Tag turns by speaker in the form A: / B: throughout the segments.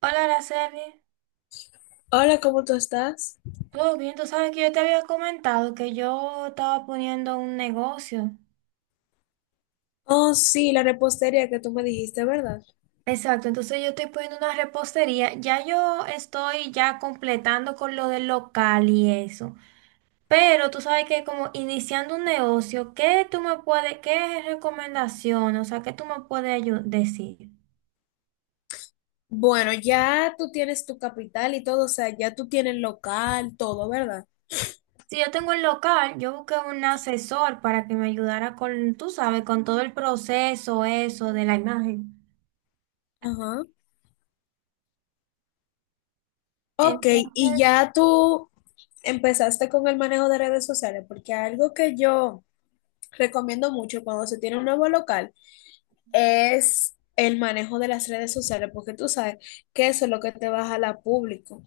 A: Hola, Araceli.
B: Hola, ¿cómo tú estás?
A: ¿Todo bien? Tú sabes que yo te había comentado que yo estaba poniendo un negocio.
B: Oh, sí, la repostería que tú me dijiste, ¿verdad?
A: Exacto, entonces yo estoy poniendo una repostería. Ya yo estoy ya completando con lo del local y eso. Pero tú sabes que como iniciando un negocio, ¿qué tú me puedes, qué recomendación, o sea, qué tú me puedes decir?
B: Bueno, ya tú tienes tu capital y todo, o sea, ya tú tienes local, todo, ¿verdad?
A: Si yo tengo el local, yo busqué un asesor para que me ayudara con, tú sabes, con todo el proceso, eso de la imagen.
B: Ajá. Ok, y
A: Entonces,
B: ya tú empezaste con el manejo de redes sociales, porque algo que yo recomiendo mucho cuando se tiene un nuevo local es el manejo de las redes sociales, porque tú sabes que eso es lo que te va a jalar público.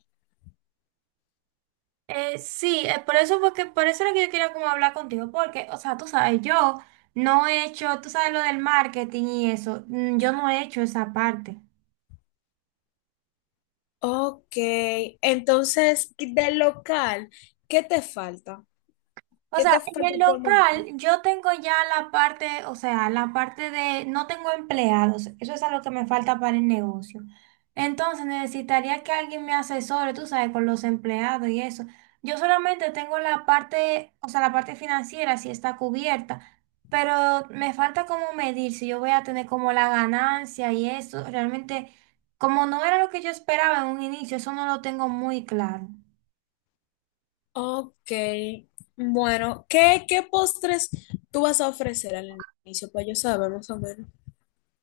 A: Sí, por eso, porque por eso era que yo quería como hablar contigo, porque, o sea, tú sabes, yo no he hecho, tú sabes lo del marketing y eso, yo no he hecho esa parte.
B: Ok, entonces, del local, ¿qué te falta?
A: O
B: ¿Qué
A: sea,
B: te
A: en
B: falta
A: el
B: por
A: local
B: montar?
A: yo tengo ya la parte, o sea, la parte de no tengo empleados. Eso es algo que me falta para el negocio. Entonces necesitaría que alguien me asesore, tú sabes, con los empleados y eso. Yo solamente tengo la parte, o sea, la parte financiera sí está cubierta, pero me falta como medir si yo voy a tener como la ganancia y eso. Realmente, como no era lo que yo esperaba en un inicio, eso no lo tengo muy claro.
B: Ok, bueno, ¿qué, qué postres tú vas a ofrecer al inicio? Pues yo saber más o menos.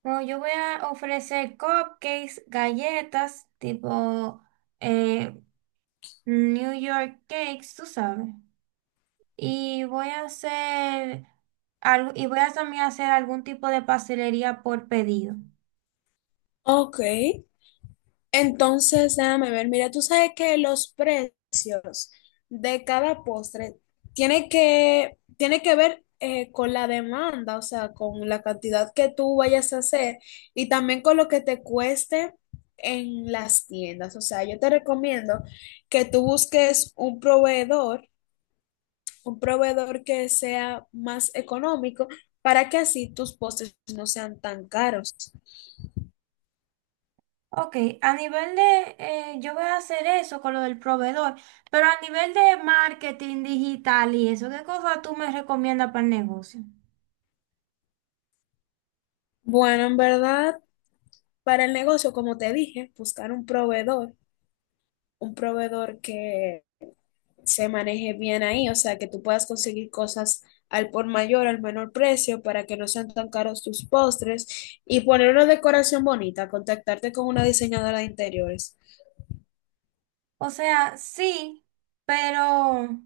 A: No, yo voy a ofrecer cupcakes, galletas, tipo eh, New York cakes, tú sabes. Y voy a hacer algo, y voy a también hacer algún tipo de pastelería por pedido.
B: Ok, entonces déjame ver, mira, tú sabes que los precios de cada postre tiene que ver con la demanda, o sea, con la cantidad que tú vayas a hacer y también con lo que te cueste en las tiendas. O sea, yo te recomiendo que tú busques un proveedor que sea más económico para que así tus postres no sean tan caros.
A: Ok, a nivel de, yo voy a hacer eso con lo del proveedor, pero a nivel de marketing digital y eso, ¿qué cosa tú me recomiendas para el negocio?
B: Bueno, en verdad, para el negocio, como te dije, buscar un proveedor que se maneje bien ahí, o sea, que tú puedas conseguir cosas al por mayor, al menor precio, para que no sean tan caros tus postres y poner una decoración bonita, contactarte con una diseñadora de interiores.
A: O sea, sí, pero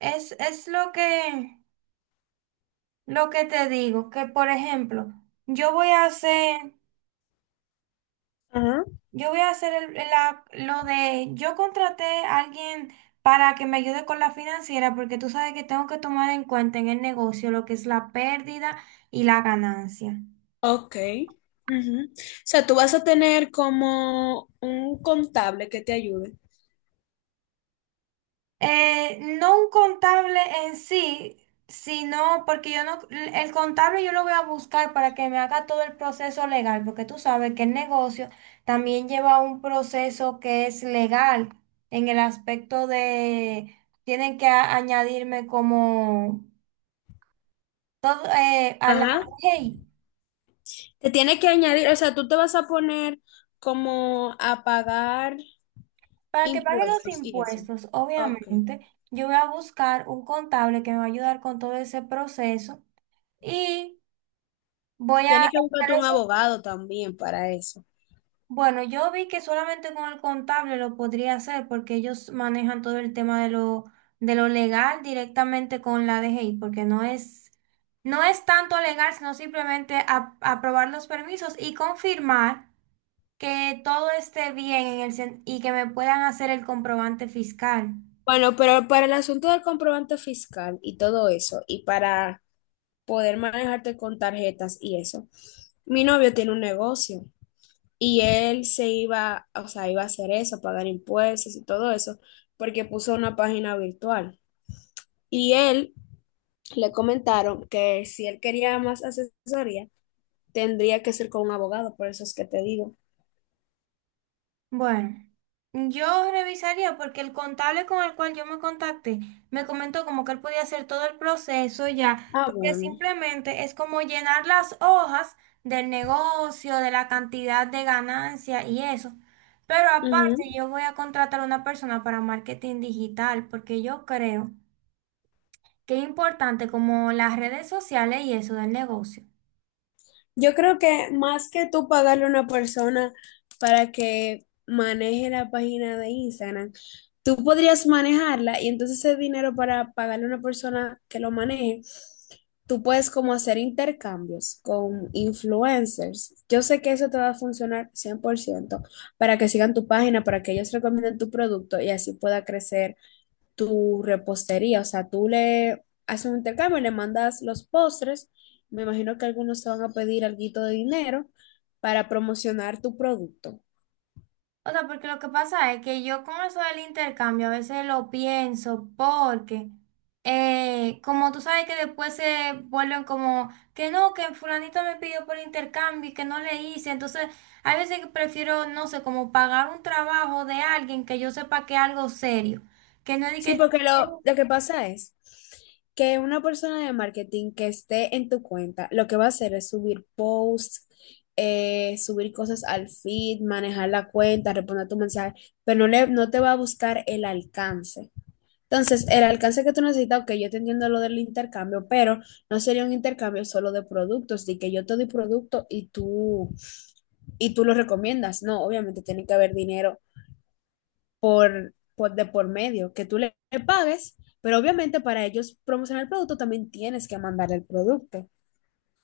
A: es lo que... Lo que te digo, que por ejemplo, yo voy a hacer,
B: Ajá.
A: yo voy a hacer lo de, yo contraté a alguien para que me ayude con la financiera, porque tú sabes que tengo que tomar en cuenta en el negocio lo que es la pérdida y la ganancia.
B: Ok. Ujú. O sea, tú vas a tener como un contable que te ayude.
A: No un contable en sí, sino porque yo no, el contable yo lo voy a buscar para que me haga todo el proceso legal, porque tú sabes que el negocio también lleva un proceso que es legal en el aspecto de, tienen que añadirme como todo a la
B: Ajá.
A: ley.
B: Te tiene que añadir, o sea, tú te vas a poner como a pagar
A: Para que pague los
B: impuestos y eso.
A: impuestos,
B: Ok.
A: obviamente, yo voy a buscar un contable que me va a ayudar con todo ese proceso y voy a...
B: Tienes que buscarte un abogado también para eso.
A: Bueno, yo vi que solamente con el contable lo podría hacer porque ellos manejan todo el tema de lo legal directamente con la DGI, porque no es, no es tanto legal, sino simplemente aprobar los permisos y confirmar que todo esté bien en el, y que me puedan hacer el comprobante fiscal.
B: Bueno, pero para el asunto del comprobante fiscal y todo eso, y para poder manejarte con tarjetas y eso, mi novio tiene un negocio. Y él se iba, o sea, iba a hacer eso, pagar impuestos y todo eso, porque puso una página virtual. Y él le comentaron que si él quería más asesoría, tendría que ser con un abogado, por eso es que te digo.
A: Bueno, yo revisaría porque el contable con el cual yo me contacté me comentó como que él podía hacer todo el proceso ya,
B: Ah,
A: porque
B: bueno.
A: simplemente es como llenar las hojas del negocio, de la cantidad de ganancia y eso. Pero aparte, yo voy a contratar a una persona para marketing digital porque yo creo que es importante como las redes sociales y eso del negocio.
B: Yo creo que más que tú pagarle a una persona para que maneje la página de Instagram, tú podrías manejarla y entonces ese dinero para pagarle a una persona que lo maneje, tú puedes como hacer intercambios con influencers. Yo sé que eso te va a funcionar 100% para que sigan tu página, para que ellos recomienden tu producto y así pueda crecer tu repostería, o sea, tú le haces un intercambio, le mandas los postres, me imagino que algunos te van a pedir alguito de dinero para promocionar tu producto.
A: O sea, porque lo que pasa es que yo con eso del intercambio a veces lo pienso porque, como tú sabes que después se vuelven como, que no, que fulanito me pidió por intercambio y que no le hice, entonces hay veces que prefiero, no sé, como pagar un trabajo de alguien que yo sepa que es algo serio, que no es de que,
B: Sí, porque
A: "Eh,
B: lo que pasa es que una persona de marketing que esté en tu cuenta, lo que va a hacer es subir posts, subir cosas al feed, manejar la cuenta, responder tu mensaje, pero no, no te va a buscar el alcance. Entonces, el alcance que tú necesitas, ok, yo te entiendo lo del intercambio, pero no sería un intercambio solo de productos, de que yo te doy producto y tú lo recomiendas. No, obviamente tiene que haber dinero de por medio, que le pagues, pero obviamente para ellos promocionar el producto también tienes que mandar el producto.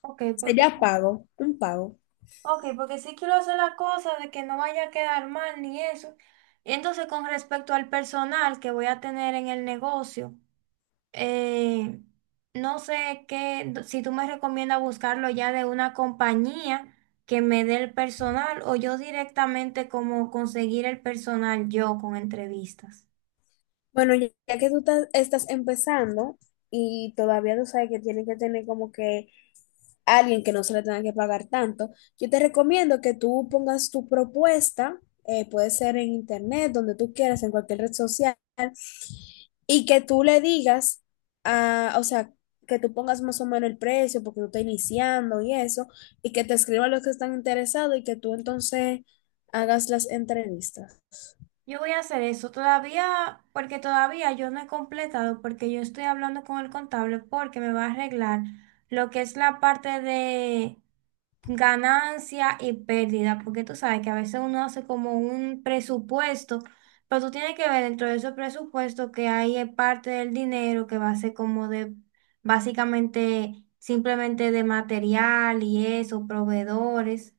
A: ok, porque,
B: Sería pago, un pago.
A: ok, porque sí quiero hacer la cosa de que no vaya a quedar mal ni eso. Y entonces con respecto al personal que voy a tener en el negocio. eh, no sé qué, si tú me recomiendas buscarlo ya de una compañía que me dé el personal o yo directamente como conseguir el personal yo con entrevistas.
B: Bueno, ya que estás empezando y todavía tú sabes que tienes que tener como que a alguien que no se le tenga que pagar tanto, yo te recomiendo que tú pongas tu propuesta, puede ser en internet, donde tú quieras, en cualquier red social, y que tú le digas, ah, o sea, que tú pongas más o menos el precio porque tú estás iniciando y eso, y que te escriban los que están interesados y que tú entonces hagas las entrevistas.
A: Yo voy a hacer eso todavía, porque todavía yo no he completado, porque yo estoy hablando con el contable porque me va a arreglar lo que es la parte de ganancia y pérdida, porque tú sabes que a veces uno hace como un presupuesto, pero tú tienes que ver dentro de esos presupuestos que ahí es parte del dinero que va a ser como de básicamente simplemente de material y eso, proveedores.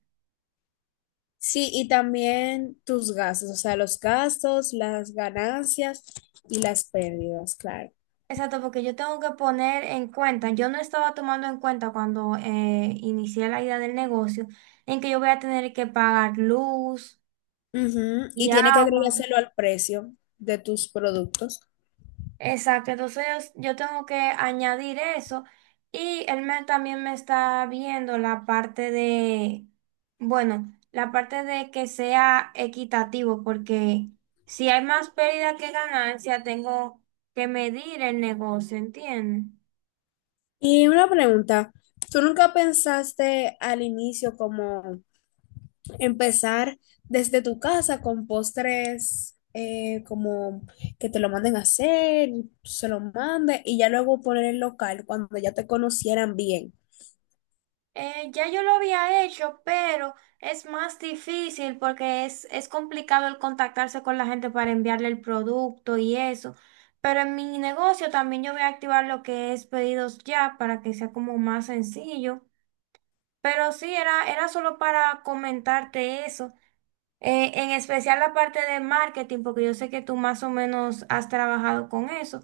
B: Sí, y también tus gastos, o sea, los gastos, las ganancias y las pérdidas, claro.
A: Exacto, porque yo tengo que poner en cuenta, yo no estaba tomando en cuenta cuando inicié la idea del negocio, en que yo voy a tener que pagar luz
B: Ujú, y
A: y
B: tiene que
A: agua.
B: agregárselo al precio de tus productos.
A: Exacto, entonces yo tengo que añadir eso y él me, también me está viendo la parte de, bueno, la parte de que sea equitativo, porque si hay más pérdida que ganancia, tengo que medir el negocio, ¿entiendes?
B: Y una pregunta, ¿tú nunca pensaste al inicio como empezar desde tu casa con postres como que te lo manden a hacer, y tú se lo mande y ya luego poner el local cuando ya te conocieran bien?
A: Ya yo lo había hecho, pero es más difícil porque es complicado el contactarse con la gente para enviarle el producto y eso. Pero en mi negocio también yo voy a activar lo que es pedidos ya para que sea como más sencillo. Pero sí, era, era solo para comentarte eso. En especial la parte de marketing, porque yo sé que tú más o menos has trabajado con eso.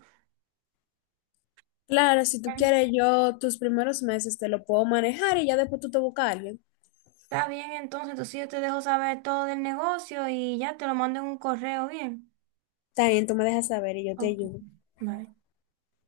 B: Claro, si tú
A: Mm.
B: quieres, yo tus primeros meses te lo puedo manejar y ya después tú te buscas a alguien.
A: Está bien, entonces, entonces yo te dejo saber todo del negocio y ya te lo mando en un correo bien.
B: También tú me dejas saber y yo te
A: Ok,
B: ayudo.
A: vale.